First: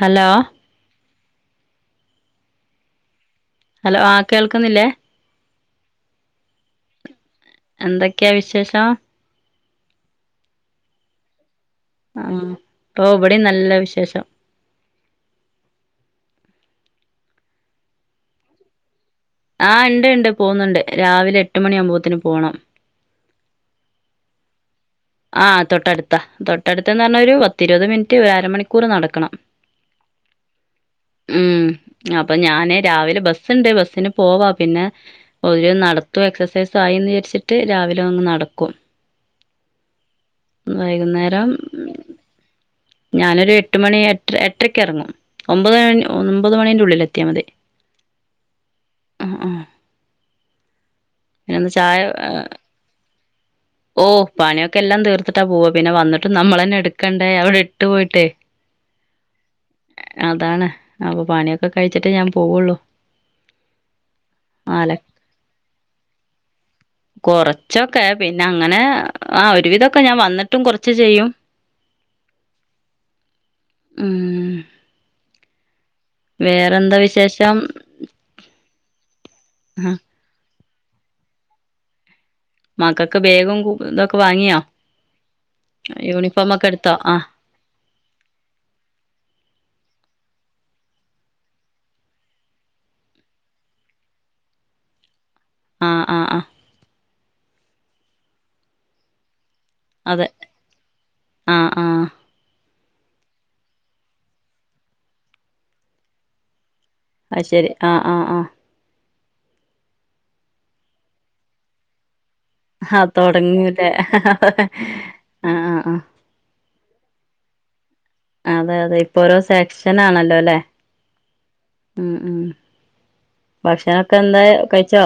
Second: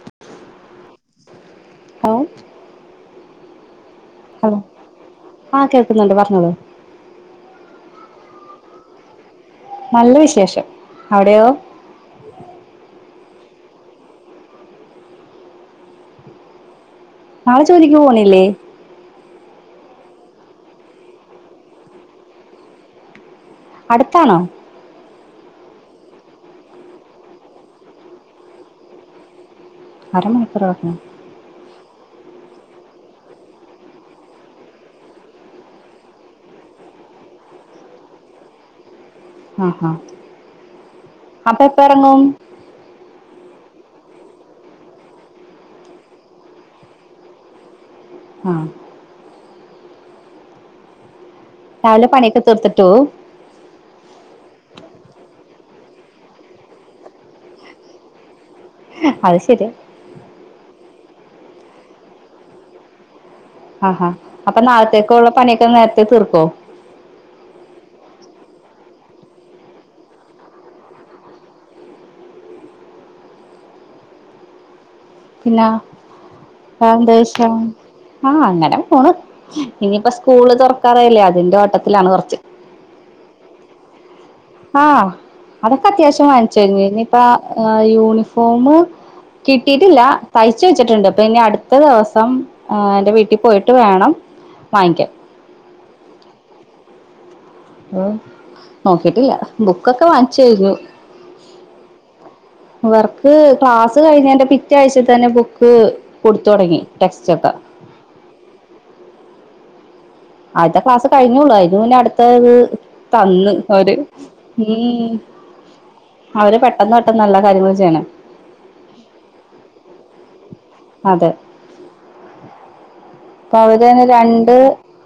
Hello ഓഹ് hello ആഹ് കേൾക്കുന്നില്ലേ ആഹ് കേൾക്കുന്നുണ്ട് പറഞ്ഞോളൂ എന്തൊക്കെയാ വിശേഷം നല്ല വിശേഷം അവിടെയോ ആഹ് ഓഹ് വടി നല്ല വിശേഷം നാളെ ജോലിക്ക് പോണില്ലേ ആ ഉണ്ട് ഉണ്ട് പോകുന്നുണ്ട് രാവിലെ എട്ട് മണിയകുമ്പോത്തിന് പോകണം അടുത്താണോ ആഹ് തൊട്ടടുത്ത തൊട്ടടുത്തന്ന് പറഞ്ഞ ഒരു പത്തിരുപത് മിനിറ്റ് ഒരു അരമണിക്കൂർ നടക്കണം അര മണിക്കൂർ വക്കണം ഉം അപ്പൊ ഞാന് രാവിലെ ബസ്സണ്ട് ബസ്സിന് പോവാ പിന്നെ ഒരു നടത്തും എക്സർസൈസ ആയിന്ന് വിചാരിച്ചിട്ട് രാവിലെ അങ്ങ് നടക്കും ആഹ ഹാ വൈകുന്നേരം പ്പഇറങ്ങും ഞാനൊരു എട്ട് മണി എ എട്ടരയ്ക്ക ഇറങ്ങും ഒമ്പത് മി ഒമ്പത് മണിൻ്റെഉള്ളിൽ എത്തിയാൽ മതി ആഹ് ആഹ് ആഹ് പിന്നൊന്ന് രാവിലെ ചായ പണിക്കെ തീർത്ത്ട്ടോ ഓ പണിയൊക്കെല്ലാം തീർത്ത്ട്ടാ പോവ പിന്നെ വന്ന്ട്ട് നമ്മളന്നെ എടുക്കണ്ടേ അവടെ ഇട്ട് പോയിട്ടേ. അഹ് ശെര്യാ. അതാണ് അപ്പൊ പണിയൊക്കെ കഴിച്ചിട്ടേ ഞാൻ പോവുള്ളു. ആഹാ അപ്പ നാളത്തേക്കുള്ള പണിയൊക്കെ നേര്ത്തെ തീർക്കോ? കൊറച്ചൊക്കെ പി ന്നെ അങ്ങനെ ആ ഒരു വിതൊക്കെ ഞാൻ വന്ന്ട്ടും കൊർച്ച് ചെയ്യും. ഉം പിന്ന വേറെന്താ വിഷയം? ആ അങ്ങനെ പോണ് ആ ഇനിപ്പ സ് കൂള് തൊറക്കാറായില്ലേ അതിന്റെ ഓട്ടത്തിലാണ് കൊർച്ച്. മക്കക്ക് ബേഗും കു ഇന്തൊക്കെ വാങ്ങി ആ അതൊക്കെ അത്യാവശ്യം ഒക്കെ വാങ്ങിച്ചാരുന്നു എടുത്തോ ഇനി ആ ഇപ്പ ഏ യൂണിഫോമ് കിട്ടിയിട്ടില്ല തയ്ച്ച് വെച്ചിട്ടുണ്ട് ഇപ്പ ഇനി അടുത്ത ദിവസം ആ എന്റെ വീട്ടിൽ പോയിട്ട് വേണം വാങ്ങിക്കാൻ. ആഹ് ആഹ് ആഹ് ഓ നോക്കിട്ടില്ല ബുക്കൊക്കെ അതെ വാങ്ങിച്ചാഴ്ര്ന്നു. ആ ആ ഇവർക്ക് ക്ലാസ് കഴിഞ്ഞേന്റെ പിറ്റേ ആഴ്ച്ച തന്നെ ബുക്ക് കൊടുത്തു തൊടങ്ങി. അഹ് ശരി ആഹ് ആഹ് ആഹ് ആദ്യത്തെ ക്ലാസ് കഴിഞ്ഞോള്ളു അയിന് മുന്നേ അടുത്തേത് ഹാ തൊടങ്ങൂല്ലേ ഉം ആഹ് ആഹ് അവര് പെട്ടെന്ന് പെട്ടെന്ന് നല്ല കാര്യങ്ങൾ ചെയ്യ്ണേ. അതെ അതെ ഇപ്പൊ ഓരോ സെക്ഷൻ ആണല്ലോ ല്ലെ? അതെ ഉം ഉം അപ്പൊ അവര് തന്നെ ഭക്ഷണൊക്കെ എന്താ രണ്ട് കഴിച്ചോ?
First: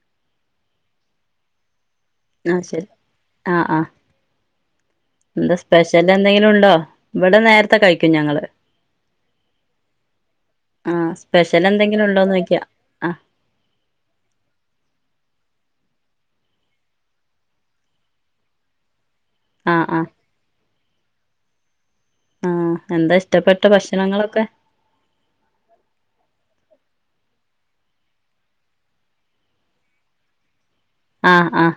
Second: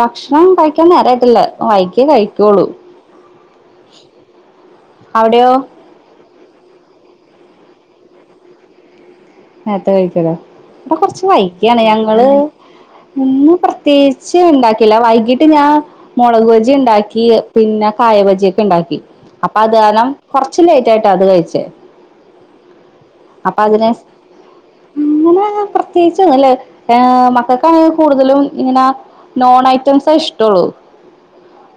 ഭക്ഷണം കഴിക്കാൻ നേരായിട്ടില്ല വൈകി കഴി ഇന്നാ ശരി ആഹ് ആഹ് അവിടെയോ എന്ത സ്പെഷ്യല് എന്തെങ്കിലും ഉണ്ടോ? ഇവടെ നേര്ത്തെ കഴിക്കും ഞങ്ങള് നേര്ത്തെ കഴിക്കുല്ലേ ഇവടെ ആഹ് കൊർച്ച് സ്പെഷ്യൽ വയ്കിയാണ് എന്തെങ്കിലും ഞങ്ങള് ഉണ്ടോന്ന് ചോയ്ക്ക ആഹ് [unintelligible] പ്രത്യേകിച്ച് ഇണ്ടാക്കില്ല വൈകിട്ട് ഞാൻ മുളക് വജി ഇണ്ടാക്കി പിന്നെ കായ വജിയക്കെ ഇണ്ടാക്കി. അപ്പ അത് ആഹ് കാരണം ആഹ് കൊർച്ച് ലൈറ്റ് ആയിട്ടാ അത് കഴിച്ചേ. ആ എന്താ അപ്പൊ ഇഷ്ടപ്പെട്ട അതിന് ഭക്ഷണങ്ങളൊക്കെ? അങ്ങനെ പ്രത്യേകിച്ച്ന്നല്ലേ ഏ മക്കക്കാണ് കൂടുതലും ഇങ്ങനെ നോൺ ഐറ്റംസേ ഇഷ്ടോള്ളു. ആഹ് ആഹ്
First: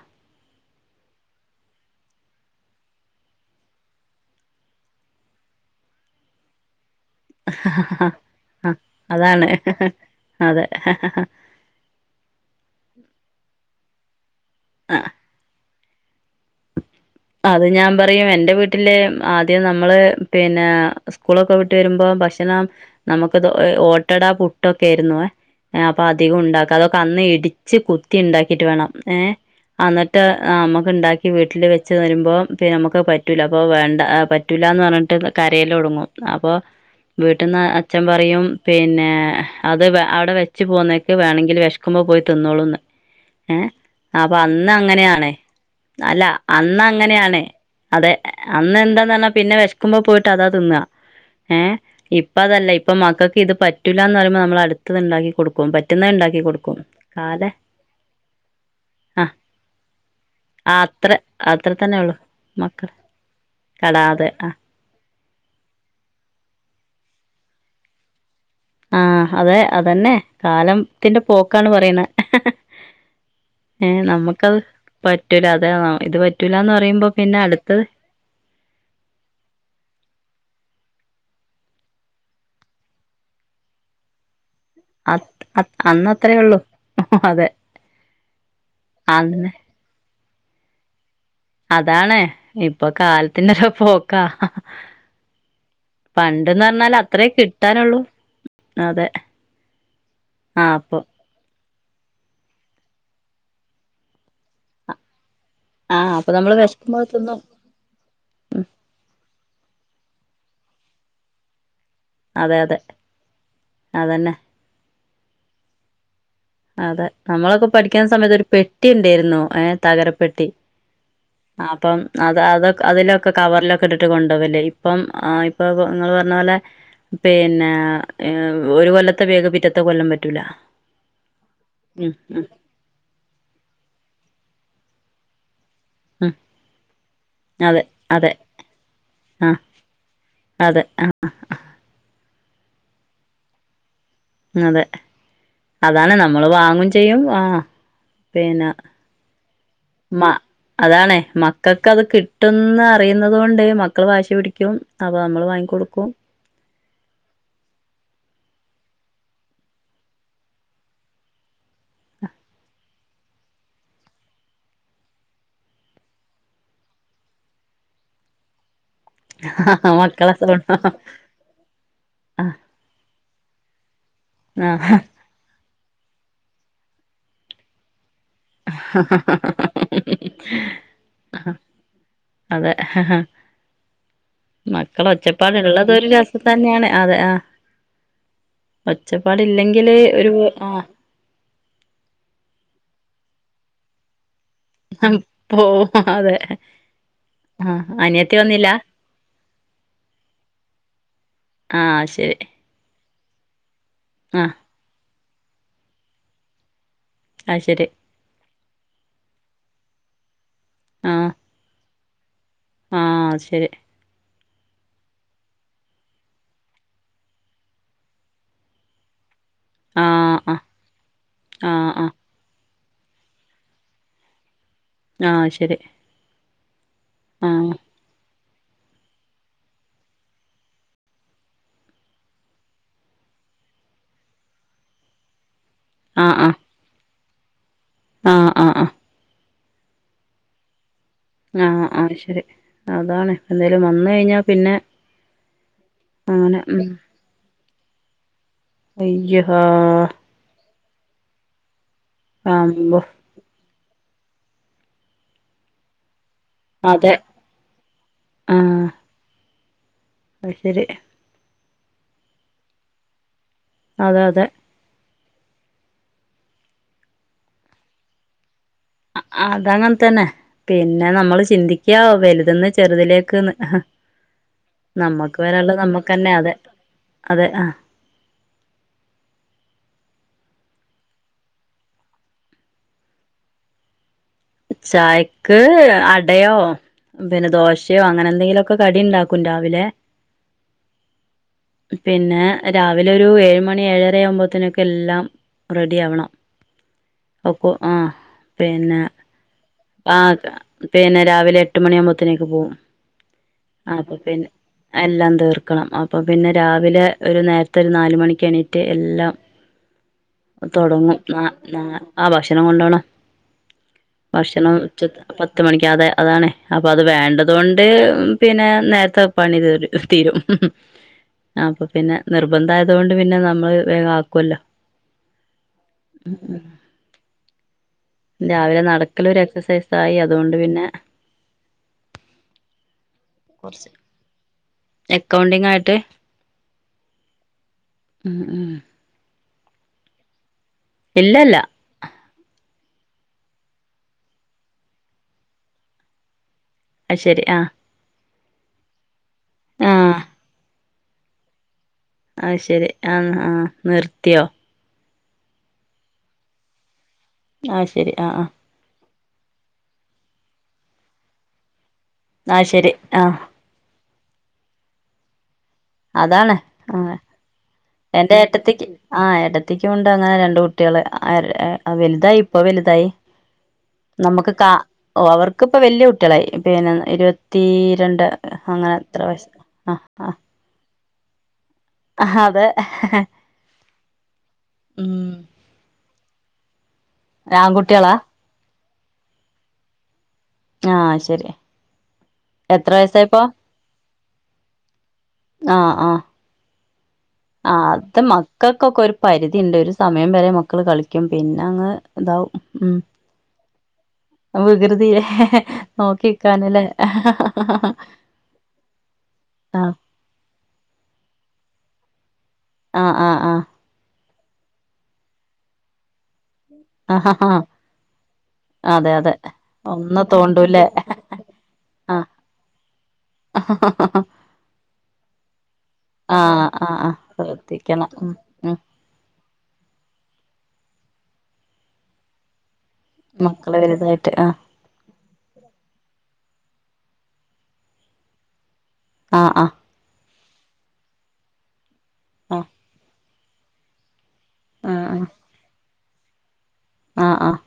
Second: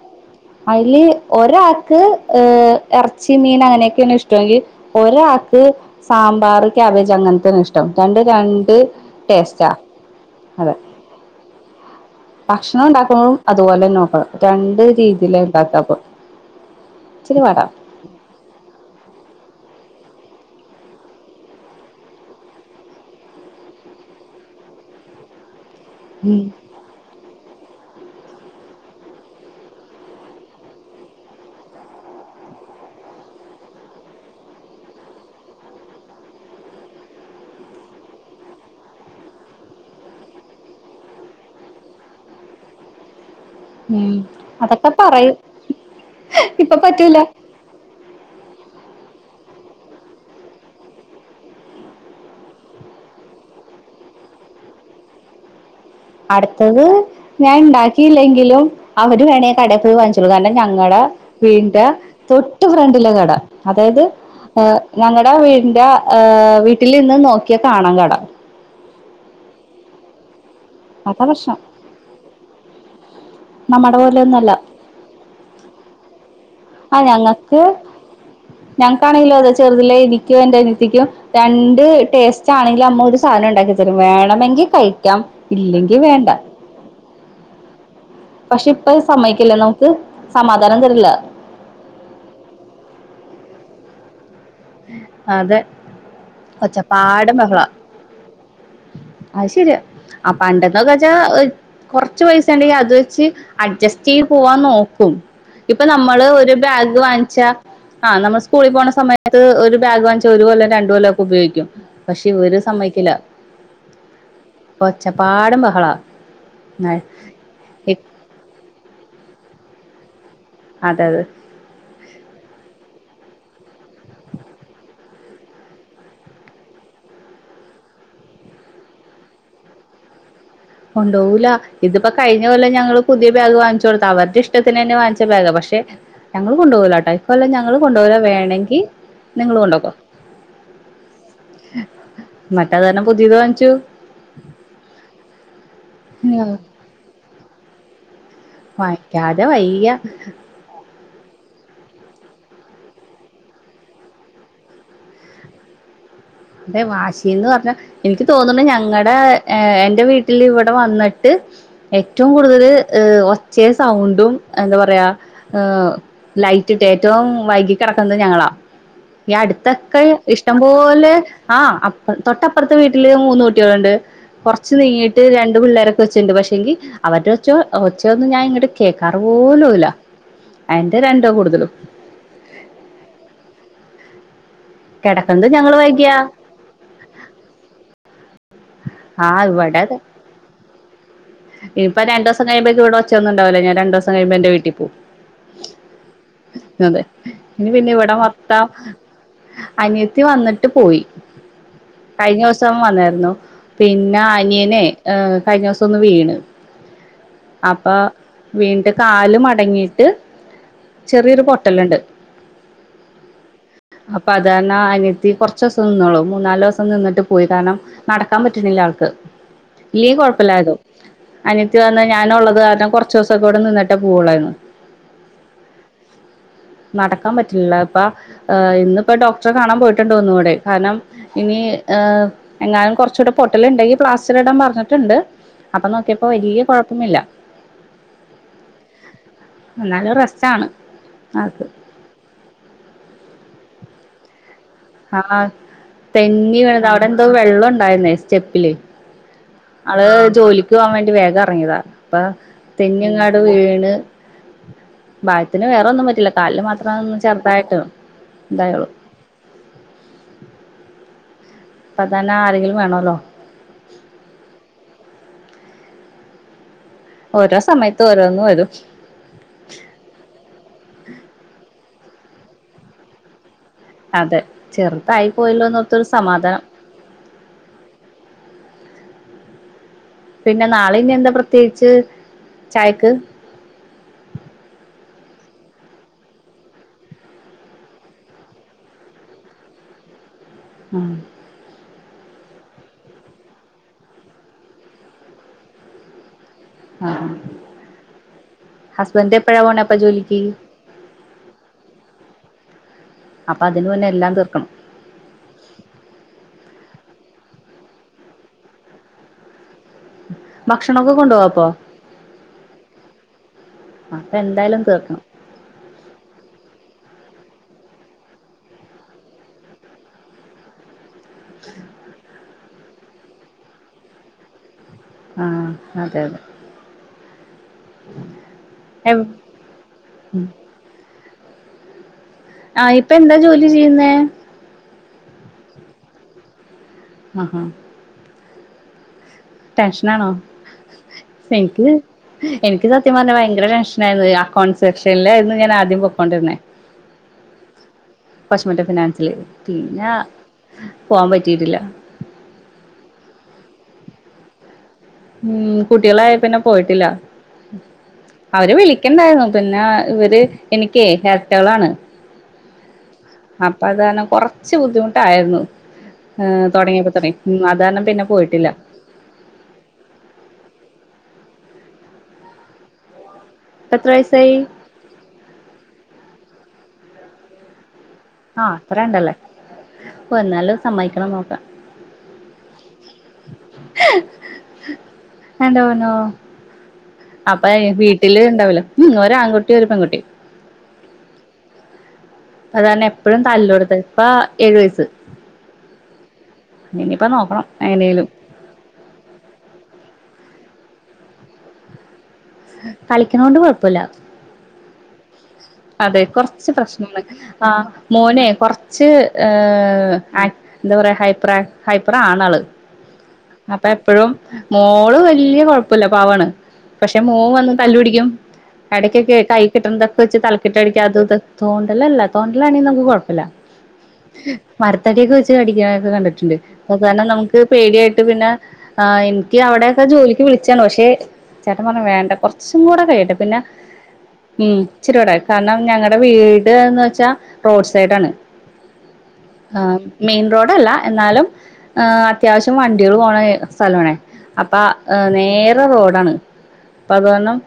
അയ്ല് ഒരാക്ക് ഹ് എർച്ചി, മീൻ അങ്ങനെയക്കേണ് ഇഷ്ടങ്കി ഒരാക്ക് സാമ്പാർ ക്യാബേജ് അങ്ങൻത്തെ ഇഷ്ടം രണ്ട് ആഹ് രണ്ട് അതാണ് ടേസ്റ്റാ. അതെ ഭക്ഷണം ഇണ്ടാക്കുമ്പോഴും അതു പോലെന്നെ നോക്കണം രണ്ട് ആഹ് രീതിയില ഇണ്ടാക്കപ്പം. അത് ഞാൻ പറയും എന്റെ വീ ട്ടില് ആദ്യം നമ്മള് പിന്നെ സ്കൂളൊക്കെ വിട്ട് വരുമ്പോ ഭക്ഷണം നമുക്ക് ഇത് ഓട്ടട പുട്ടൊക്കെയിരുന്നുവേ എ അപ്പ അധികം ഉം ഇണ്ടാക്ക അതൊക്കെ അന്ന് ഇടി ച്ച് കുത്തി ഇണ്ടാക്കിട്ട് വേണം ഏഹ് അന്നട്ട് നമുക്ക് ഇണ്ടാക്കി വീട്ടില് വെ ച്ച് തരുമ്പോ പിന്നെ നമുക്ക് പറ്റൂല അപ്പോ വേണ്ട പറ്റൂലന്ന് പറഞ്ഞിട്ട് കരയല് തൊടങ്ങും അപ്പോ വീട്ടിന്ന് അച്ഛൻ പറയും പിന്നെ അത് അവടെ വെച്ച് പോന്നേക്ക് വേണങ്കില് വിഷ ക്കുമ്പോ പോയി തിന്നോളൂന്ന് ഏഹ് ഉം അപ്പോ അന്ന് അതൊക്കെ അങ്ങനെയാണേ പറയും അല്ല ഇപ്പൊ അന്ന് പറ്റൂല അങ്ങനെയാണെ അതെ അന്ന് എന്താന്ന് പറഞ്ഞാ പിന്നെ വെശക്കുമ്പോ പോയിട്ട് അതാ തിന്നാ ഏഹ് ഇപ്പ അതല്ല ഇപ്പോ മക്കക്ക് ഇത് പറ്റൂല്ലന്ന് പറയുമ്പോ നമ്മൾ അടുത്തത്ണ്ടാക്കി കൊടുക്കും പ ണ്ടാക്കി കൊടുക്കും. അത് ഞാൻ ഇണ്ടാക്കില്ലെങ്കിലും ആ അവര് വേണേ കട പോയി വാങ്ങിച്ചോളു കാരണം ആ ഞങ്ങടെ അത്ര അത്ര വീന്റെ തന്നെ ഉള്ളു തൊട്ട് മക്കൾ ഫ്രണ്ടിലെ കട അതായത് കടാതെ ആ ഏഹ് ഞങ്ങടെ വീടിന്റെ ഏഹ് വീട്ടിൽ നിന്ന് നോക്കിയാ കാണാം കട. ആഹ് അതെ അതന്നെ കാലം ത്തിന്റെ അതാ പ്രശ്നം പോക്കാണ് പറയണേ നമ്മടെ ഏഹ് പോലെയൊന്നുമല്ല നമുക്കത് പറ്റൂല അത ഇത് പ ആഹ് ഞങ്ങക്ക് ഞങ്ങക്കാണെങ്കിലോ അതെ ചെറുതിലേ എനിക്കും എന്റെ അനിയത്തിക്കും രണ്ട് ടേസ്റ്റ് ആണെങ്കിലും അമ്മ ഒരു സാധനം ഒണ്ടാക്കിത്തരും വേണമെങ്കി അ കഴിക്കാം ഇല്ലെങ്കിൽ വേണ്ട. അന്നത്രേ ഉള്ളൂ അതെ പക്ഷെ ഇപ്പൊ അന്നെ സമ്മയിക്കല്ല നമുക്ക് സമാധാനം തരില്ല. അതാണ് ഇപ്പോ കാലത്തിന്റെരു പോക്കാ. അതെ പണ്ടന്നറഞ്ഞാല് അത്ര ഒച്ചപ്പാടും ബഹളവാ കിട്ടാനുള്ളൂ. അതെ അത് ശെരിയാ ആ ആഹ് അപ്പൊ പണ്ടെന്നൊക്കെച്ചാ കൊറച്ച് പൈസ ഒണ്ടങ്കി അത് വെച്ച് അഡ്ജസ്റ്റ് ചെയ്ത് പോവാന്നോക്കും. ഇപ്പോ ആഹ് നമ്മള് അപ്പൊ ഒരു ബാഗ് വിശക്കുമ്പോ വാങ്ങിച്ച തിന്നും ആഹ് നമ്മള് സ്കൂളിൽ പോണ സമയത്ത് ഒരു ബാഗ് വാങ്ങിച്ച ഒരു കൊല്ലം രണ്ട് കൊല്ലക്കെ ഉപയോഗിക്കും. പക്ഷേ അതെ ഇവര് അതെ സമ്മയിക്കില്ല. അതന്നെ ഒച്ചപ്പാടും ബഹളാ അതെ നമ്മളക്കെ പഠിക്കുന്ന സമയത്ത് ഒരു പെട്ടി ഇണ്ടേരുന്നു ഏഹ് തകര പെട്ടി. അതെ അതെ അപ്പം അത് അതൊ അതിലൊക്കെ കവറിലൊക്കെ ഇട്ടിട്ട് കൊണ്ടുപോകല്ലേ ഇപ്പം ഇപ്പ ഇങ്ങള് പറഞ്ഞ പോലെ പിന്നെ ഒരു കൊല്ലത്തെ ബേഗ് പിറ്റത്തെ കൊല്ലം പറ്റൂല. കൊണ്ടോവുല ഇതിപ്പോ ഉം കഴിഞ്ഞ ഉം കൊല്ലം ഞങ്ങള് പുതിയ ബാഗ് വാങ്ങിച്ചു കൊടുത്ത അവരുടെഷ്ടത്തിനന്നെ വാങ്ങിച്ച ബാഗാ പഷേ ഉം ഞങ്ങള് കൊണ്ടുപോവുലട്ടോ ഈക്കൊലം ഞങ്ങള് അതെ കൊണ്ടോവുലാ അതെ വേണങ്കി നിങ്ങള് ആഹ് കൊണ്ട്ക്കോ അതെ ആഹ് ആഹ് ന്നട്ട് അത് കാരണം പുതിയത് വാങ്ങിച്ചു. അതെ അതാണ് നമ്മള് വാങ്ങും ചെയ്യും ആഹ് വായിക്കാതെ വയ്യ. അതാണെ മക്കക്ക് അത് കിട്ടുന്ന് അറിയന്നത് കൊണ്ട് മക്കള് വാശിപിടിക്കും അപ്പോ നമ്മള് വാങ്ങിക്കൊടുക്കും. അതെ വാശിന്ന് പറഞ്ഞ എനിക്ക് തോന്നണെ ഞങ്ങടെ എന്റെ വീട്ടിൽ ഇവടെ വന്നിട്ട് ഏറ്റോം കൂടുതല് ഏഹ് ഒച്ചേം സൗണ്ടും എന്താ പറയാ ഏഹ് ലൈറ്റിട്ട് ഏറ്റോം വൈകി കെടക്കുന്നേ ഞങ്ങളാ ഈ അടുത്തക്കെ മക്കളെ ഇഷ്ടം സൗണ്ട് പോലെ ആഹ് അപ്പ തൊട്ടപ്പറത്തെ വീട്ടില് മൂന്ന് കുട്ടികളുണ്ട് കൊറച്ച് ആ നീങ്ങി ട്ട് രണ്ട് പിള്ളേരൊക്കെ വെച്ച്ണ്ട് പക്ഷെങ്കി അവര് ഉച്ച ഒച്ചൊന്നും ഞാൻ ഇങ്ങോട്ട് കേക്കാറ് പോലല്ല അയിന്റെ രണ്ടോ കൂടുതലും അതെ മക്കള കിടക്കുന്നത് ഞങ്ങള് ഒച്ചപ്പാടുള്ളതരു വൈകിയാ രസ തന്നെയാണ് അതെ ആ ആ ഒച്ചപ്പാട ഇല്ലെങ്കില് ഒരു ആ ഇനിപ്പ രണ്ടവസം കഴിഴുമ്പോക്ക് ഇവിടെച്ച ഒന്നണ്ടാവില്ല ഞാ രണ്ടിവംഴിയ്പോ എന്റെ പോവും അതെ വീിൽ അതെ ഇനി ആ പിന്നെ ഇവിടെ അനിയത്തി മത്താം വന്നില്ല അനിയത്തി വന്നിട്ട് പോയി ആ ശരി കഴിഞ്ഞ വ സം വന്നായിരുന്നു പിന്നെ ആ അനിയനെ ഹ കഴിഞ്ഞ ദിവസം ഒന്ന് വീണ് ആ ശരി അപ്പൊ വീണ്ട കാൽ മടങ്ങിട്ട് ചെറിയൊരു പൊട്ടലുണ്ട് ആഹ ശരി അപ്പൊ അതാരാ അനത്തി കുറച്ച് ദിവസം നിന്നോളൂ മൂന്നാല് ദിവസം നിന്നിട്ട് പോയി കാരണം നടക്കാൻ പറ്റുന്നില്ല ആൾക്ക് ആ ഇല്ലീ ആ കൊഴപ്പില്ലായതോ ആ അനത്തി വന്ന ആ ഞാന ഉള്ളത് കാരണം കുറച്ച് കൊറച്ചൂസക്കോടെ നിന്നട്ട പോളായിരുന്നു ആഹ ശരി നടക്കാൻ ആ പറ്റില്ല അപ്പ ഇന്നിപ്പോ ഡോക്ടറെ കാണാൻ പോയിട്ടുണ്ടോന്ന കൂടെ കാരണം ഇനി എങ്ങാനും കുറച്ചൂ പൊട്ടല ഉണ്ടെങ്കിൽ പ്ലാസ്റ്റർ ഇടാൻ പറഞ്ഞിട്ടുണ്ട് അപ്പൊ നോക്കിയപ്പോ വലിയ കുഴപ്പമില്ല ആഹ ആ ആഹ് എന്നാലും റസ്റ്റാണ് ആഹ ആഹ് ശരി അതാണ് എന്താലും വന്ന കഴിഞ്ഞാൽ പിന്നെ ആഹ അങ്ങനെ തങ്ങി വേണ ഉം അവിടെ എന്തോ വെള്ളം ഉണ്ടായിരുന്നേ സ്റ്റെപ്പില് അയ്യടാ ആള് ജോലിക്ക് പോകവാൻ വേണ്ടി വേഗം ഇറങ്ങിയതാ അപ്പൊ അമ്പോ തഞ്ഞുങ്ങാട് വീണ് ഭഗത്തിന് വേറെ ഒന്നും പറ്റില്ല കല്ല് മാത്രമ അതെ ഒന്ന് ചെറുതായിട്ട് ഉന്തായുള്ളൂ അഹ് ശരി അപ്പതന്നെ ആരെങ്കിലും വേണമല്ലോ അതെ അതെ ഓരോ സമയത്ത ഓരോന്നും വരും അതങ്ങനെ തന്നെ പിന്നെ നമ്മൾ ചിന്തിക്കോ വലുതന്ന് ചെറുതിലേക്ക് അതെ ചെറുതായി നമ്മുക്ക് വരുള്ളത് പോയല്ലോന്നോർത്തൊരു നമ്മുക്ക്ന്നെ അതെ സമാധാനം അതെ ആ പിന്നെ നാളന്നെ എന്താ പ്രത്യേകിച്ച് ചായക്ക് ചായക്ക് അടയോ പിന്നെ ദോശയോ അങ്ങനെ എന്തെങ്കിലുംൊക്കെ കടി ഉണ്ടാക്കും രാവിലെ ആഹ് പിന്നെ രാവിലെ ഒരു ഏഴ മണി ഏഴര ആവുമ്പോത്തേനൊക്കെ എല്ലാം റെഡി ആവണം ആ ഒക്കെ ഹസ്ബൻഡ് എപ്പഴ പോ ആഹ പിന്നെ രാവിലെ എട്ട് മണിയാകുമ്പോത്തനേക്ക് പോകും അതിന് ആ മുന്നേ അപ്പൊ എല്ലാം പിന്നെ തീർക്കണം എല്ലാം തീർക്കണം അപ്പം പിന്നെ രാവിലെ ഒരു നേരത്തെ ഒരു നാ മണിക്ക് എണീറ്റ് എല്ലാം ഭക്ഷണൊക്കെ തുടങ്ങും കൊണ്ടോവോ ആ അപ്പൊ ആ ഭക്ഷണം കൊണ്ടോണ അപ്പൊ ഭക്ഷണം എന്തായാലും ഉച്ച തീർക്കണം പത്ത് മണിക്ക് അതെ അതാണേ അപ്പൊ അത് വേണ്ടതൊണ്ട് പിന്നെ നേരത്തെ പണിത് തീരും അപ്പൊ പിന്നെ നിർബന്ധായതുകൊണ്ട് പിന്നെ നമ്മള് വേഗാക്കുവല്ലോ ആഹ് അതെ അതെ രാവിലെ എവ് നടക്കലു ഒരു എക്സസൈസായി അതുകൊണ്ട് പിന്നെ ആഹ് ഇപ്പ എന്താ ജോലി ചെയ്യുന്നേ എക്കൗണ്ടിംഗായിട്ട് ആഹാ ഉം ഉം ടെൻഷ്നാണോ ഇല്ലല്ല എനിക്കും എനിക്ക് സത്യം പറഞ്ഞാൽ ഭയങ്കര ടെൻഷ്നായിയിരുന്നു അക്കൗണ്ട് സെക്ഷൻലായിരുന്നു ഞാൻ ആദ്യം പൊക്കോണ്ടിരുന്നേ അയ്ശരി ആഹ് കൊശമറ്റം ഫിനാൻസില് പിന്ന ആഹ് പോവാൻ പറ്റീട്ടില്ല അയ്ശരി ആഹ് ആഹ് നിർത്തിയോ ഉം കുട്ടികളായേ പിന്ന പോയിട്ടില്ല ആഹ് ശരി ആഹ് ആഹ് അവര് വിളി ക്കിണ്ടായിരുന്നു പിന്നാ ഇവര് എനിക്കേ എരട്ടകളാണ് ആയ്ശരി ആഹ് അപ്പ അതാണ് കൊറച്ച് ബുദ്ധിമുട്ടായിര്ന്നു അതാണ് ആഹ് തൊടങ്ങിയപ്പൊ ആഹ് തൊട്ടേ ഉം അതാരണം പിന്നെ എന്റെ പോയിട്ടില്ല ഏട്ടത്തിക്ക് ആഹ് ഏട്ടത്തിക്കും ഉണ്ട് അങ്ങനെ രണ്ടു കുട്ട്യാള് വലുതായി ഇപ്പൊ വലുതായി ഇപ്പ എത്ര നമ്മുക്ക് വയസായി കാ ഓഹ് അവർക്ക് ഇപ്പ വെല്ല്യ കുട്ട്യാളായി പിന്നെ ഇരുപത്തീരണ്ട് ആഹ് ഇപ്പ രണ്ടല്ലേ എന്നാലും സമ്മയിക്കണം നോക്കാം അതെ ഉം എന്റെ പൊന്നോ അപ്പ ആൺകുട്ടികളാ വീട്ടില് ഇണ്ടാവില്ലോ ഉം ഒരു ആൺകുട്ടി ഒരു പെൺകുട്ടി ആഹ് ശരി അത് എത്ര തന്നെ എപ്പഴും വയസായിപ്പോ തല്ലു കൊടുത്ത് ഇപ്പാ ഏഴു വയസ്സ് ആഹ് ആഹ് ഇനിയിപ്പ നോക്കണം ആഹ് അത് എങ്ങനേലും മ ക്കക്കൊക്കൊരു പരിധിയിണ്ട് ഒരു സമയം വരെ മക്കള് കളിക്കും പിന്നങ്ങ് ഇതാവും കളിക്കണോണ്ട് കൊഴപ്പല്ല ആ വികൃതിയെ നോക്കിനിക്കാനല്ലേ ആഹ് മോനെ കൊറച്ച് ആ ഏഹ് ആ എന്താ പറയാ ഹൈപ്പറാ ഹൈപ്പറാണാള് ആഹ് ആഹ് ആഹ് അപ്പ എപ്പഴും മോള് വല്ല്യ കുഴപ്പല്ല പാവാണ് പക്ഷെ മോൻ ആ വന്ന് തല്ലു പിടിക്കും അതെ അതെ എടയ്ക്കൊക്കെ കൈ കിട്ട്ണതൊക്കെ ഒന്ന് വെച്ച് തല ക്ക്‌ ഇട്ട് തോണ്ടൂല്ലേ അടിക്കാ അതും ഇതും ആ തോണ്ടലല്ല തോണ്ടലാണെ നമുക്ക് കുഴപ്പല്ല [unintelligible] മരത്തടിയൊക്കെ വെച്ച് അടിക്കണൊക്കെ ആ കണ്ടിട്ടുണ്ട് ആ അത്‌ ആ കാരണം നമുക്ക് ശ്രദ്ധിക്കണം പേടിയായിട്ട് ഉം പിന്നെ ഉം ആഹ് എനിക്ക് അവിടെക്കെ ജോലിക്ക് വിളിച്ചാണ് പക്ഷേ ചേട്ടൻ പറഞ്ഞു വേണ്ട കൊ കുറച്ചും കൂടെ കഴിയട്ടെ പിന്നെ മക്കള് വലുതായിട്ട് ആ ഉം ഇച്ചിരൂടെ കാരണം ഞങ്ങടെ വീട്ന്ന് വെച്ചാ റോഡ് സൈഡ് ആണ് ആഹ് ആഹ് മെയിൻ റോഡല്ല എന്നാലും ആ അത്യാവശ്യം വണ്ടികൾ പോണ സ്ഥലാണേ അപ്പൊ ആ നേരെ റോഡാണ് അപ്പ അത് ആ ആ കാരണം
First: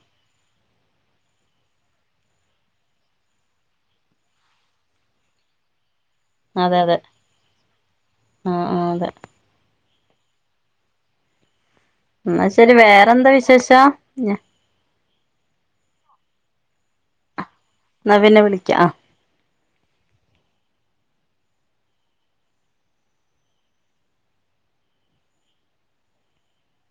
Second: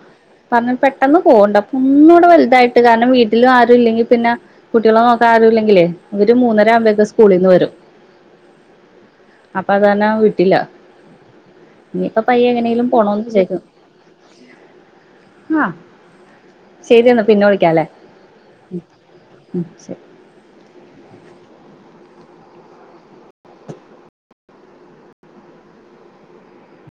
പറഞ്ഞാൽ പെട്ടന്ന് പോകണ്ട് അപ്പൊ ഒന്നൂടെ വലുതായി ട്ട് കാരണം വീട്ടില് ആരും ഇല്ലെങ്കിൽ പിന്നെ കുട്ടികളെ നോക്കാൻ ആരും ഇല്ലെങ്കിലെ ഇവര് മൂന്നര അതെ അതെ ആവ്മ്പേക്കി സ്കൂളിൽന്ന് വരും ആ ആ അതെ അപ്പൊ അത് കാരണം വിട്ടില്ല ഇനിയിപ്പ എന്നാ പയ്യെ ശരി എങ്ങനെങ്കിലും പോണോന്ന് വേറെന്താ വിചാരിക്കുന്നു വിശേഷം ഞാ ആഹ് ശരിയെന്നാ പിന്നെ വിളിക്കാലേ? ഇന്നാ പിന്നെ വിളിക്കാ ഉം ശരി